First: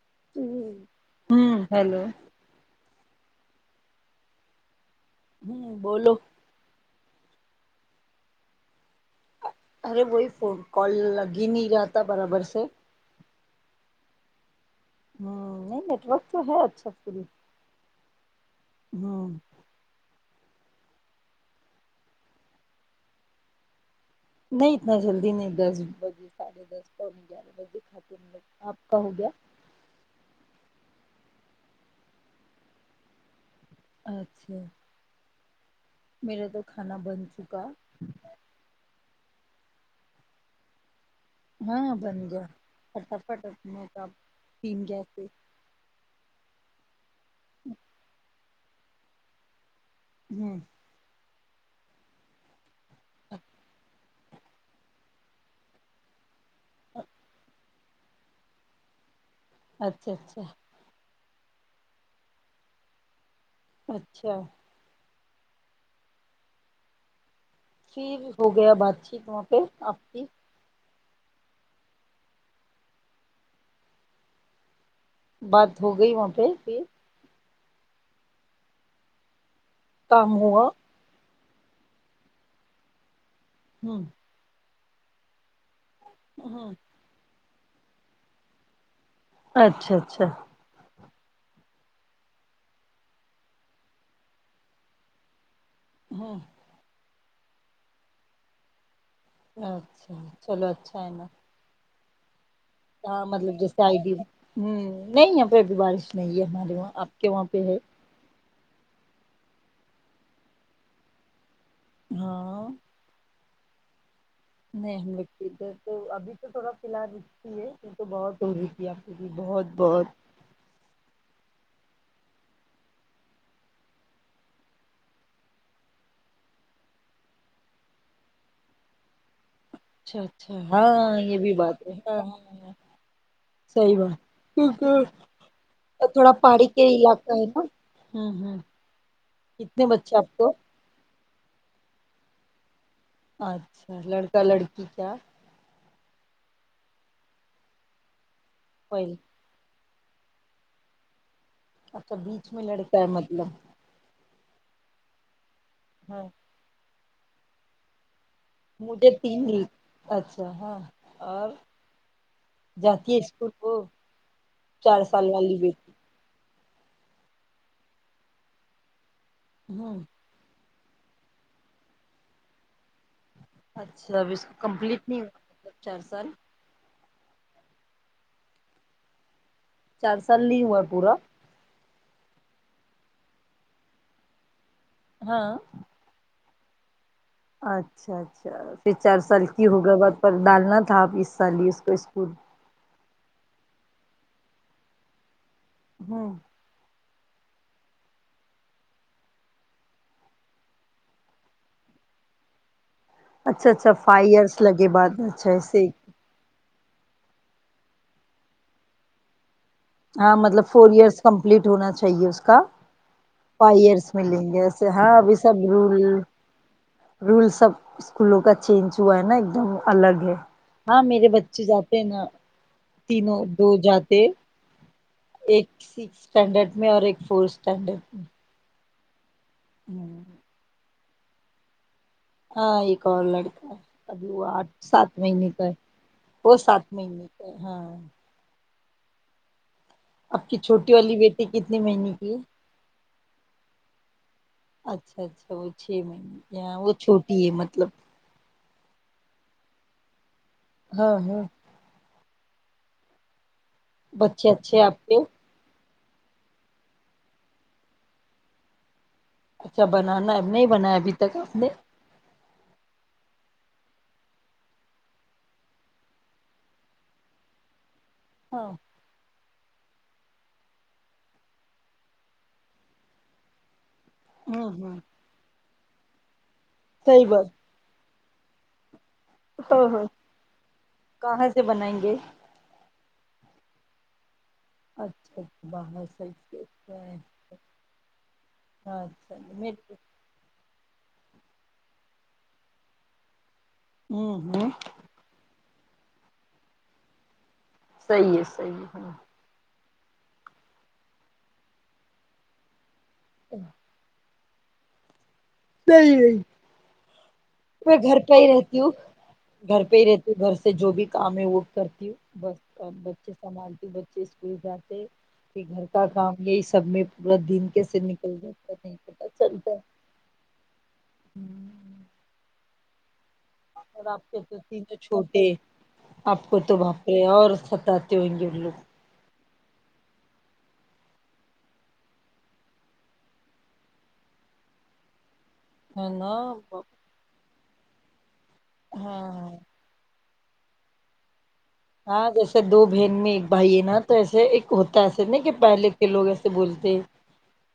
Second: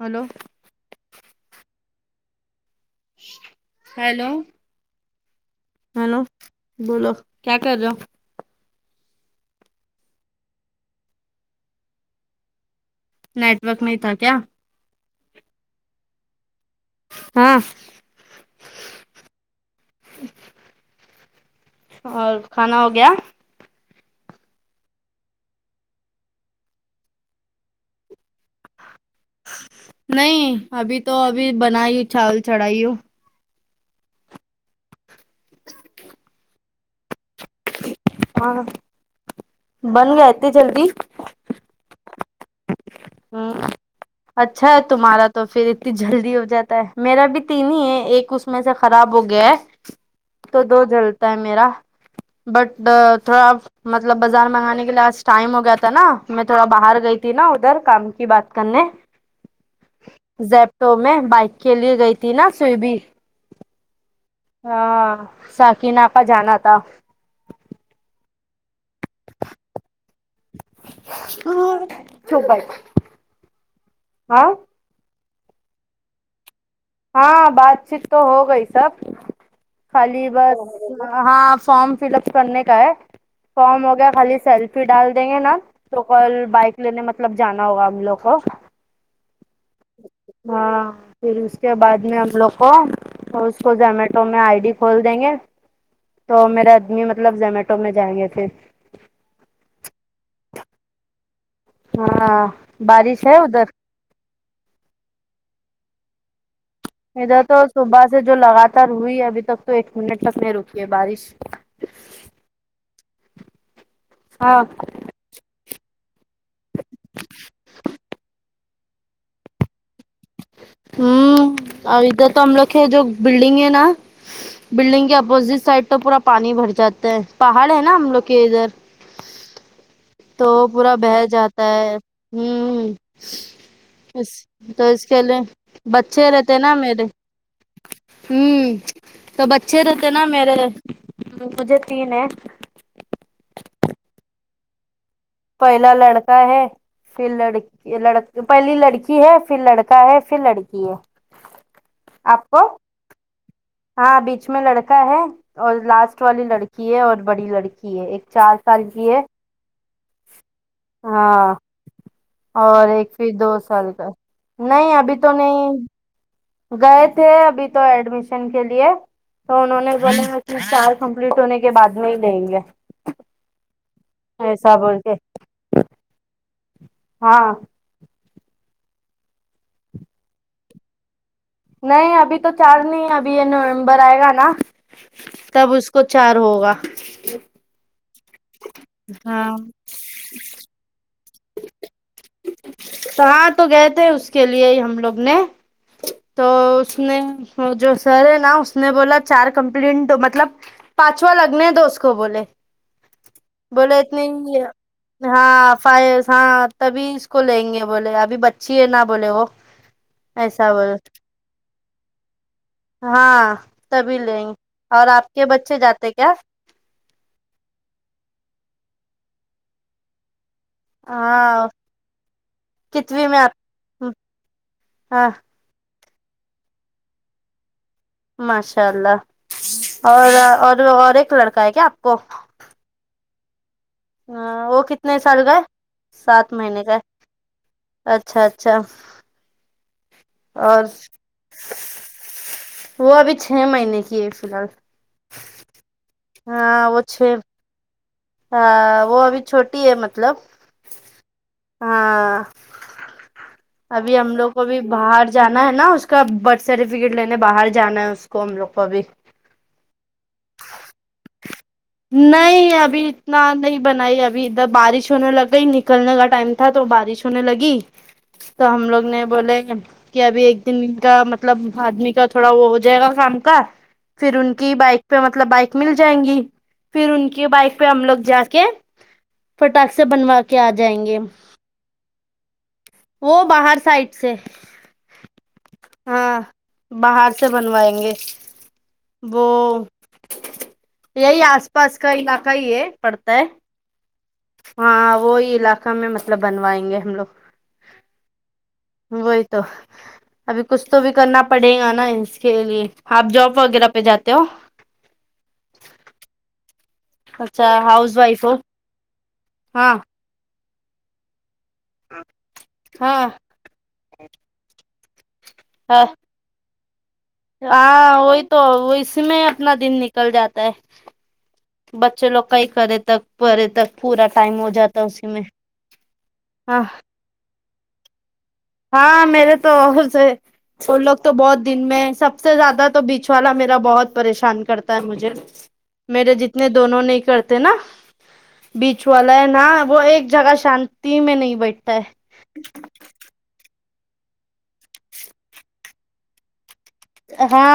Hello ہوں ہوں hello hello ہوں بولو ہیلو بولو کیا کر رہے ہو ارے وہی فون کال لگ ہی نہیں رہا تھا برابر سے نیٹ ورک نہیں تھا کیا نہیں نیٹورک تو ہے اچھا پوری ہاں ہاں اور کھانا ہو گیا نہیں اتنا جلدی نہیں دس بجے ساڑھے دس گیارہ بجے کھاتے ہے آپ کا ہو گیا نہیں ابھی تو ابھی بنا چاول چڑھائی ہوں اچھا میرا تو کھانا بن چکا ہاں بن گیا اتنی جلدی ہاں بن گیا فٹافٹ اپنے کا تین گیا سے اتن جلدی ہو جاتا ہے میرا بھی تین ہی ہے ایک اس میں سے خراب ہو گیا ہے ہوں تو دو جلتا ہے میرا بٹ تھوڑا مب مطلب بازار منگانے کے لی آج ٹائم ہو گیا تھا نا میں تھوڑا باہر گئی تھی نا ادھر کام کی بات کرنے اچھا اچھا تو میں بائک کے لیے گئی تھی نا سویمنگ اچھا ہاں ساکینا کا جانا تھا پھر ہو گیا بات چیت وہاں پہ آپ کی ہاں بات ہو گئی وہاں پہ ہاں بات چیت تو ہو گئی سب خالی کام بس ہوا ہاں فارم فل اپ کرنے کا ہے فارم ہو ہوں گیا خالی سیلف پھر ڈال دیں گے نا تو کل ہاں بائک لینے مطلب جانا ہوگا ہم لوگ کو اچھا اچھا ہاں پھر اس کے بعد میں ہم لوگ کو تو اس کو زومیٹو میں آئی ڈی کھول دیں گے تو ہاں میرے آدمی مطلب زومیٹو میں جائیں گے پھر اچھا چلو اچھا ہے نا ہاں ہاں بارش ہے مطلب ادھر جیسے آئی بھی ہمم نہیں یہاں پہ ابھی بارش نہیں ہے ہمارے وہاں آپ کے ادھر وہاں تو پہ ہے صبح سے جو لگاتار ہوئی ہے ابھی تک تو ایک منٹ تک نہیں رکی ہے بارش ہاں ہاں نہیں ہم ادھر تو ابھی تو تھوڑا فی الحال اتتی ہے یہ تو بہت ہو رہی تھی آپ کی کی بہت بہت ہوں اور ادھر تو ہم لوگ جو بلڈنگ ہے نا بلڈنگ کے اپوزٹ سائڈ تو پورا پانی بھر جاتا ہے پہاڑ ہے نا ہم لوگ کے ادھر اچھا تو اچھا پورا بھے ہاں یہ بھی جاتا بات ہے ہاں ہاں ہوں صحیح بات چلے بچے تھوڑا رہتے پہاڑی نا کے میرے علاقہ ہے نا ہوں ہوں ہمم تو بچے کتنے رہتے نا آپ کو میرے مجھے تین ہے اچھا لڑکا لڑکی کیا پہلا لڑکا ہے پھر لڑکی پہلی پہل لڑکی ہے پھر لڑکا ہے پھر لڑکی ہے اچھا بیچ آپ میں کو لڑکا ہے مطلب ہاں بیچ میں لڑکا ہے اور لاسٹ ہاں والی لڑکی ہے اور بڑی لڑکی ہے ایک چار سال کی مجھے ہے تین ل اچھا ہاں اور ہاں اور جاتی ایک ہے پھر اسکول دو کو سال کا نہیں چار ابھی سال تو والی نہیں بیٹی گئے تھے ابھی تو ایڈمیشن کے لیے تو انہوں نے ہوں بو چار کمپلیٹ ہونے کے بعد میں ہی لیں گے اچھا اب اس کو ایسا بول کمپلیٹ کے نہیں ہوا مطلب چار سال ہاں چار سال نہیں ہوا ہے پورا نہیں ابھی تو چار نہیں ابھی یہ نومبر آئے گا نا ہاں تب اس کچ چار ہوگا اچھا اچھا پھر چار ہاں سال کی ہوگئے وقت پر ڈالنا تھا اپ اس سال ہی اس کو اسکول تو ہاں تو گئے تھے اس کے لیے ہی ہم لوگ نے ہاں تو اس نے جو سر ہے نا اس نے بولا چار کمپلینٹ مطلب پانچواں لگنے دو اس کو بولے اچھا اچھا بولے فائیو نہیں ایئرس لگے بعد اچھا ہاں ف ایسے ہاں تبھی اس کو لیں گے بولے ابھی بچی ہے نہا بولے وہ ہاں مطلب ایسا فور بولے ایئرس کمپلیٹ ہونا چاہیے اس کا ہاں فائی ایئرس تبھی لیں ملیں گے ایسے اور ہاں آپ ابھی کے سب بچے رول جاتے کیا رول سب اسکولوں کا چینج ہوا ہے نا ایک دم الگ ہے ہاں میرے بچے جاتے ہیں نا کتویں میں تینوں دو آپ جاتے ہاں ایک سکس اسٹینڈرڈ میں اور ایک فورتھ اسٹینڈرڈ میں ماشاء اللہ ہوں اور اور اور ایک لڑکا ہے کیا آپ کو ہاں ایک اور لڑکا ہے ابھی وہ آٹ سات مہینے کا ہے وہ سات مہینے کا ہاں اچھا اچھا آپ کی اور چھوٹی والی بیٹی کتنی مہینے کی ہے وہ ابھی چھ مہینے کی ہے فی الحال اچھا اچھا وہ چھ مہینے ہاں وہ چھوٹی ہے مطلب ہاں وہ ابھی چھوٹی ہے مطلب ہاں ہاں ہاں ابھی ہم بچے لوگ کوبھی اچھے آپ کے باہر جا ہے نا اس کا برتھ سرٹیفکیٹ لینے باہر جانا ہے اس کو ہم لوگ کو ابھی اچھا بنانا ہے اب نہیں بنایا ابھی تک آپ نے نہیں ابھی اتنا نہیں بنائی ابھی ادھر بارش ہونے لگ گئی نکلنے کا ٹائم تھا تو بارش ہونے لگی ہاں تو ہم لوگ نے بولے کہ ابھی ایک دن کا مطلب آدمی کا تھوڑا وہ ہو جائے گا کام کا پھر ان ہوں کی ہوں بائک پہ مطلب بائک مل جائیں گی پھر صحیح ان کی بات بائک پہ ہم لوگ جا کے ہاں پٹاخ ہاں سے بنوا کے آ جائیں گے کہاں سے بنائیں گے وہ باہر سائد سے اچھا اچھا باہر سائڈ ہاں سے اچھا ہے باہر سے بنوائیں گے وہ یہی آس پاس کا علاقہ ہی ہے پڑتا ہے ہوں ہوں ہاں وہی علاقہ میں مطلب بنوائیں گے ہم لوگ صحیح ہے صحیح ہے ہاں وہی تو ابھی کچھ تو بھی کرنا پڑے گا نا اس کے لیے آپ جاب وغیرہ پہ جا جاتے ہو نہیں نہیں اچھا میں ہاؤس گھر پہ وائف ہی ہو رہتی ہوں گھر ہاں پہ ہی رہتی ہوں گھر سے جو بھی کام ہے وہ کرتی کرتی ہوں بس ہاں بچے سنبھالتی بچے اسکول جاتے پھر گھر کا کام یہی سب میں پورا دن کیسے ہاں نکل وہی تو جاتا وہ نہیں اس پتا میں چلتا اپنا دن نکل جاتا ہے بچے لوگ کا ہی کرے تک کرے تک اور پورا آپ کے تو ٹائم ہو تینوں جاتا اسی میں چھوٹے آپ کو تو ہاں باپرے اور ستاتے ہونگے ان لوگ ہاں میرے تو اور سے وہ لوگ تو بہت دن میں سب سے زیادہ تو بیچ والا میرا بہت پریشان کرتا ہے مجھے ہے میرے جتنے نا دونوں نہیں کرتے نا بیچ والا ہے ہاں نا وہ ایک جگہ شانتی میں نہیں بیٹھت ہاں جیسے دو بہن میں ایک بھائی ہے نا تو ایسے ایک ہوتا ایسے ن کہ پہلے کے لوگ ایسے سے بولتے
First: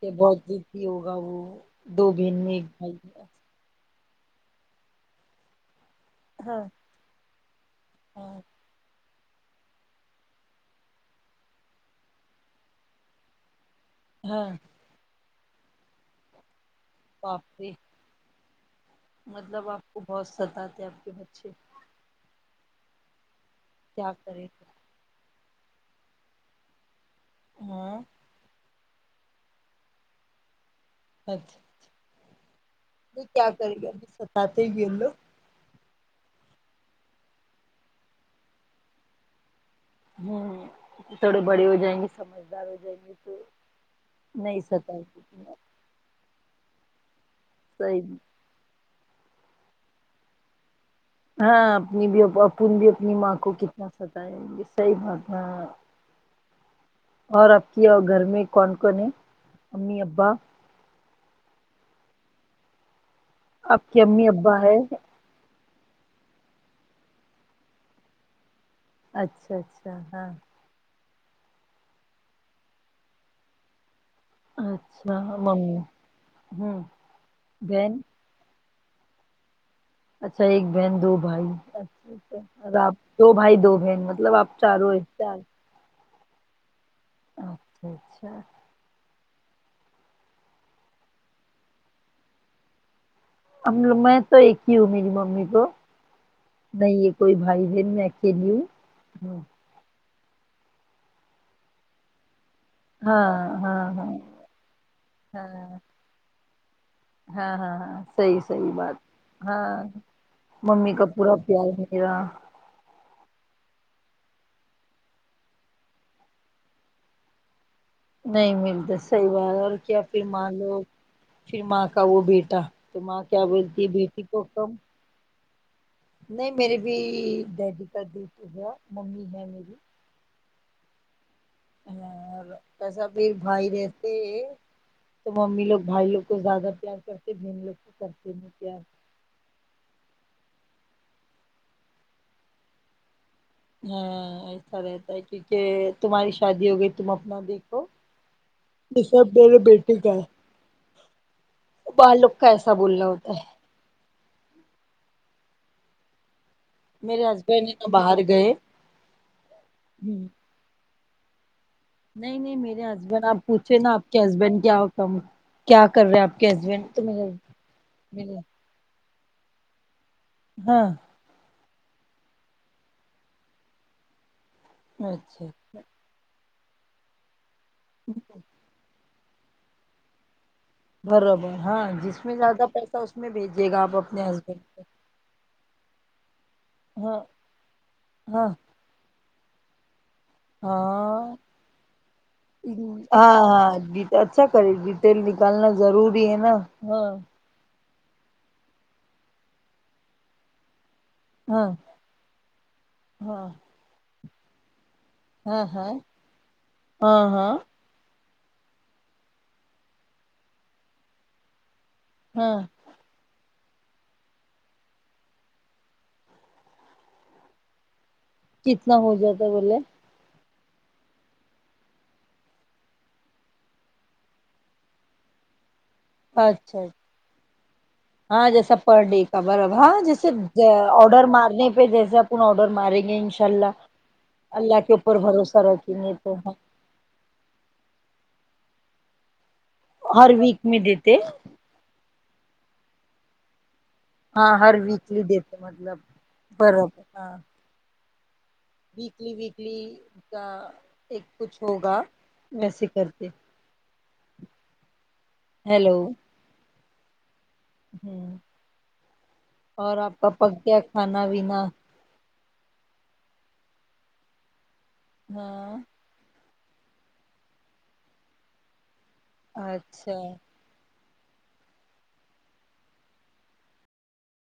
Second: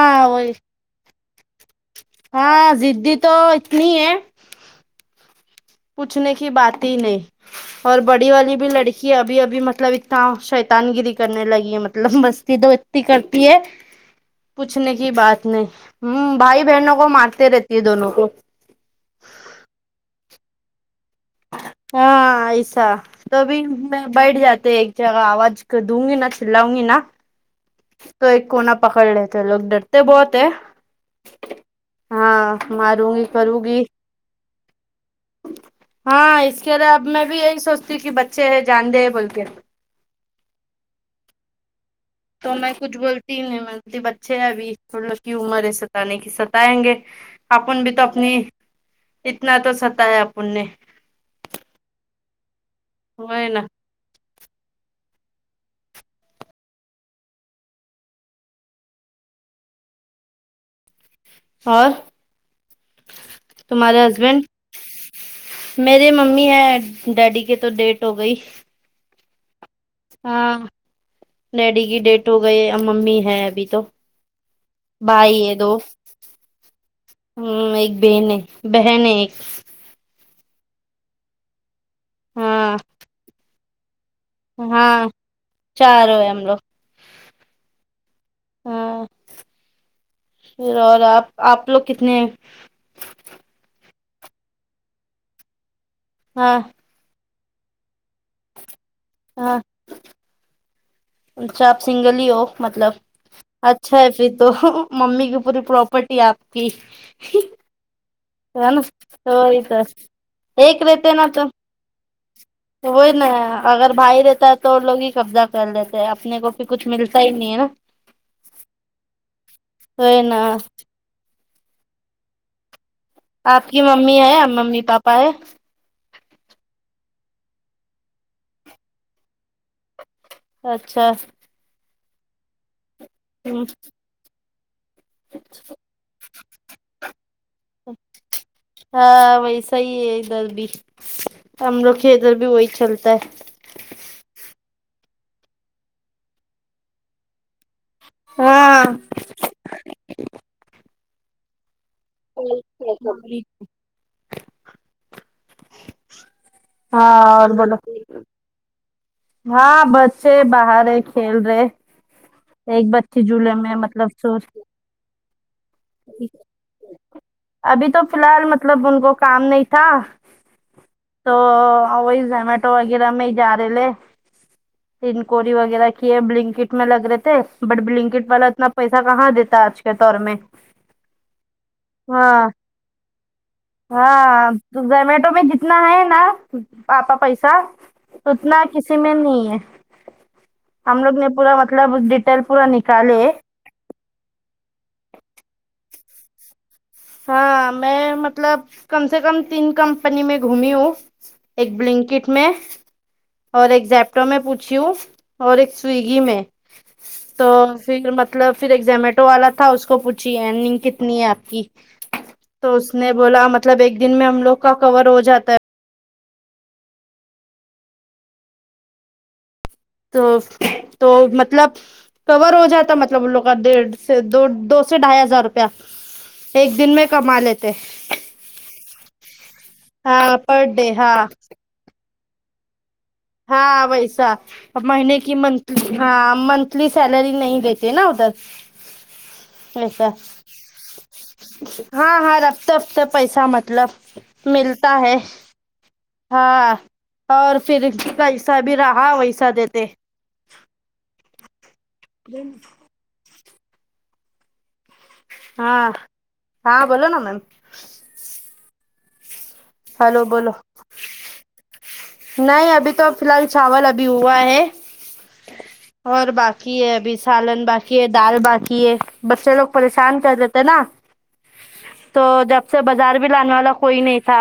کہ بہت وہی ہی ضدی ہوگا وہ دو بہن میں ایک ہاں بھائی ضدی ہے۔ تو اتنی ہے پوچھنے کی ہاں بات ہی نہیں اور بڑی ہاں والی بھی لڑکی کہ ابھی ابھی مطلب اتنا شیطان گیری کرنے لگی ہے مطلب مستی تو اتنی کرتی ہے [inaudible] ہاں پوچھنے کی بات نہیں ہ بھائی بہنوں کو مارتے باپ رے رہتی ہے دونوں کو مطلب آپ کو بہت ستاتتے آپ کے بچے ہاں ایسا تو بھی میں کیا بیٹھ کرے جاتے ہیں گا۔ ایک جگہ آواز دوں گی نا چلاؤں گی نا ہاں تو ایک کونا پکڑ لیتے لوگ ڈرتے بہت ہیں اچھا ہاں ماروں گی یہ کیا کروں کرے گی گا ابھی ستاتے ہے یہ لوگ ہاں اس کے علاوہ اب میں بھی یہی سوچتی کہ بچے ہے جان دے بول کے ہوں تھوڑے بڑے ہو جائیں گے تو سمجھدار میں ہو کچھ جائیں گے بولتی تو ہی نہیں میں بولتی بچے ہیں نہیں ابھی ستائیں انلوگ گے عمر ہے ستانے ستانے کی ستائیں گے اپن بھی صحیح تو اپنی اتنا تو ستا ہے اپن نے ہاں اپنی بھی اپن بھی اپنی ماں وہی کو نا کتنا ستائیں ہونگے صحی بات ہے اور آپ کی گھر میں کون کون ہے امی ابا اور آپ کی تمہارے امی ہسبینڈ ابا ہے میرری ممی ہے ڈیڈی کے تو ڈیٹ ہو گئی اچھا اچھا ہاں ڈیڈی کی ڈیتھ ہو گئی ا ممی ہے ابھی تو اچھا بھائی ہے دو ممی ہوں ہمم ایک بہن ہے بہن ہے ایک اچھا ایک بہن دو بھائی ہاں آپ دو بھائی دو بہن مطلب آپ چاروں ہاں ہے چار چاروں ہے ہم لوگ [inaudible] ہاں پھر اور آپ آپ لوگ کتنے ہے ہم لوگ میں تو ایک ہی ہوں میری ممی کو ہاں نہیں ہے کوئی بھائی بہن میں اکیلی ہوں ہاں اچھا آپ سنگل ہی ہو مطلب ہاں ہاں اچھا ہاں ہے پھر تو ممی کی ہاں پوری پراپرٹی آپ کی ہاں ہاں صحیح ہے صحیح نا بات ساری ہاں کا ایک ممی کا رہتے نا پورا تو پیار میرا وہی نا اگر بھائی رہتا ہے تو لوگ ہی قبضہ کر لیتے ہیں اپنے کو بھی کچھ ملتا ہی نہیں ہے نا نہیں ملتا صحیح بات اور کیا وہی پھر نا ماں لو پھر ماں کا وہ بیٹا تو ماں کیا آپ بولتی کی ہے ممی بیٹی کو کم ممی پاپا ہے نہیں میرے بھی ڈیڈی کا ڈیتھ ہوگیا ممی ہے میری اچھا ہ کیسا پھر بھائی رہتے ہیں تو ممی لوگ بھائی لوگ کو زیادہ پیار کرتے بہن لوگ کو کرتے پیار ہاں ویسا ہی ہے ادھر بھی ہم لوگ کے ادھر بھی وہی چلتا ہے ہاں ایسا رہتا ہے کیونکہ تمہاری شادی ہو گئی تم اپنا دیکھو ہاں یہ سب میرے بیٹے کا ہے بعض لوگ کا ایسا بولنا ہوتا ہے ہاں میرے اور ہسبینڈ ہے بولو نا باہر گئے ہاں ہوں بچے باہر ہے کھیل رہے نہیں نہیں میرے ایک بچی ہسبینڈ آپ جھولے میں پوچھے نا مطلب آپ کے سو ہسبینڈ کیا ہو کم کیا کر رہے آپ کے ہسبینڈ تو ابھی تو فی م الحال مطلب ان کو کام نہیں تھا ہاں تو وہی زمیٹو وغیرہ میں جا رہے لے اچھا تینکوری وغیرہ کہ یہ بلنکٹ میں لگ رہے تھے بٹ بلنکٹ والا اتنا پیسہ کہاں دیتا ہے آج کے دور میں برابر ہاں جس میں ہاں زیادہ پیسہ اس میں بھیجیے گا آپ اپنے ہاں ہسبینڈ تو کو زومیٹو میں جتنا ہے نا پاپا ہاں پیسہ ہاں اتنا کسی میں نہیں ہے ہم لوگ نے ہاں پورا مطلب ڈیٹیل پورا نکالے ہاں ڈیٹ اچھا کرے ڈیٹیل نکالنا ضروری ہے نا ہاں ہاں میں مطلب کم سے کم تین کمپنی میں گھومی ہوں ہاں ایک بلنکٹ میں اور ایک زیپٹو میں پوچھی ہوں اور ہاں ہاں ہاں ایک ہاں سویگی میں تو ہاں پھر مطلب پھر ایک زومیٹو والا تھا اس کو پوچھی ارنگ کتنی ہے آپ کی ہاں تو اس نے بولا مطلب ایک دن میں ہم لوگ کا کور ہو جاتا ہے کتنا ہو جاتا ہے بولے تو تو مطلب کور ہو جاتا مطلب ان لوگ کا ڈیڑھ سے دو دو سے ڈھائی ہزار روپیہ ایک اچھا دن میں کما لیتے ہاں جیسا پر ڈے کا برابر ہاں جیسے پر ڈے آڈر ہاں مارنے پہ جیسے اپن آرڈر مارے گے انشا ہاں ویسا مہینے کی بھروسہ منتہلی رکھیں گے ہاں تو منتھ لی سیلری نہیں دیتے نا ادھر ایسا ہر ویک میں دیتے ہاں ہاں ہر ہفتے ہفتے پیسہ مطلب ہاں ہر ملتا ہے ویکلی دیتے مطلب ہاں برابر ہاں اور فھر جی کییسا بھی رہا ویکلی ویسا ویکلی دیتے کا ایک کچھ ہوگا ویسے کرتے ہاں ہیلو ہاں بولو نا میم ہ اور آپ ہلو کا بولو پک گیا کھانا وینا نہیں ابھی تو فی الحال چاول ابھی ہوا ہے ہاں اور باقی ہے ابھی سالن باقی ہے دال باقی ہے بچے لوگ پریشان اچھا کر رہتے نا تو جب سے بازار بھی لانے والا کوئی نہیں تھا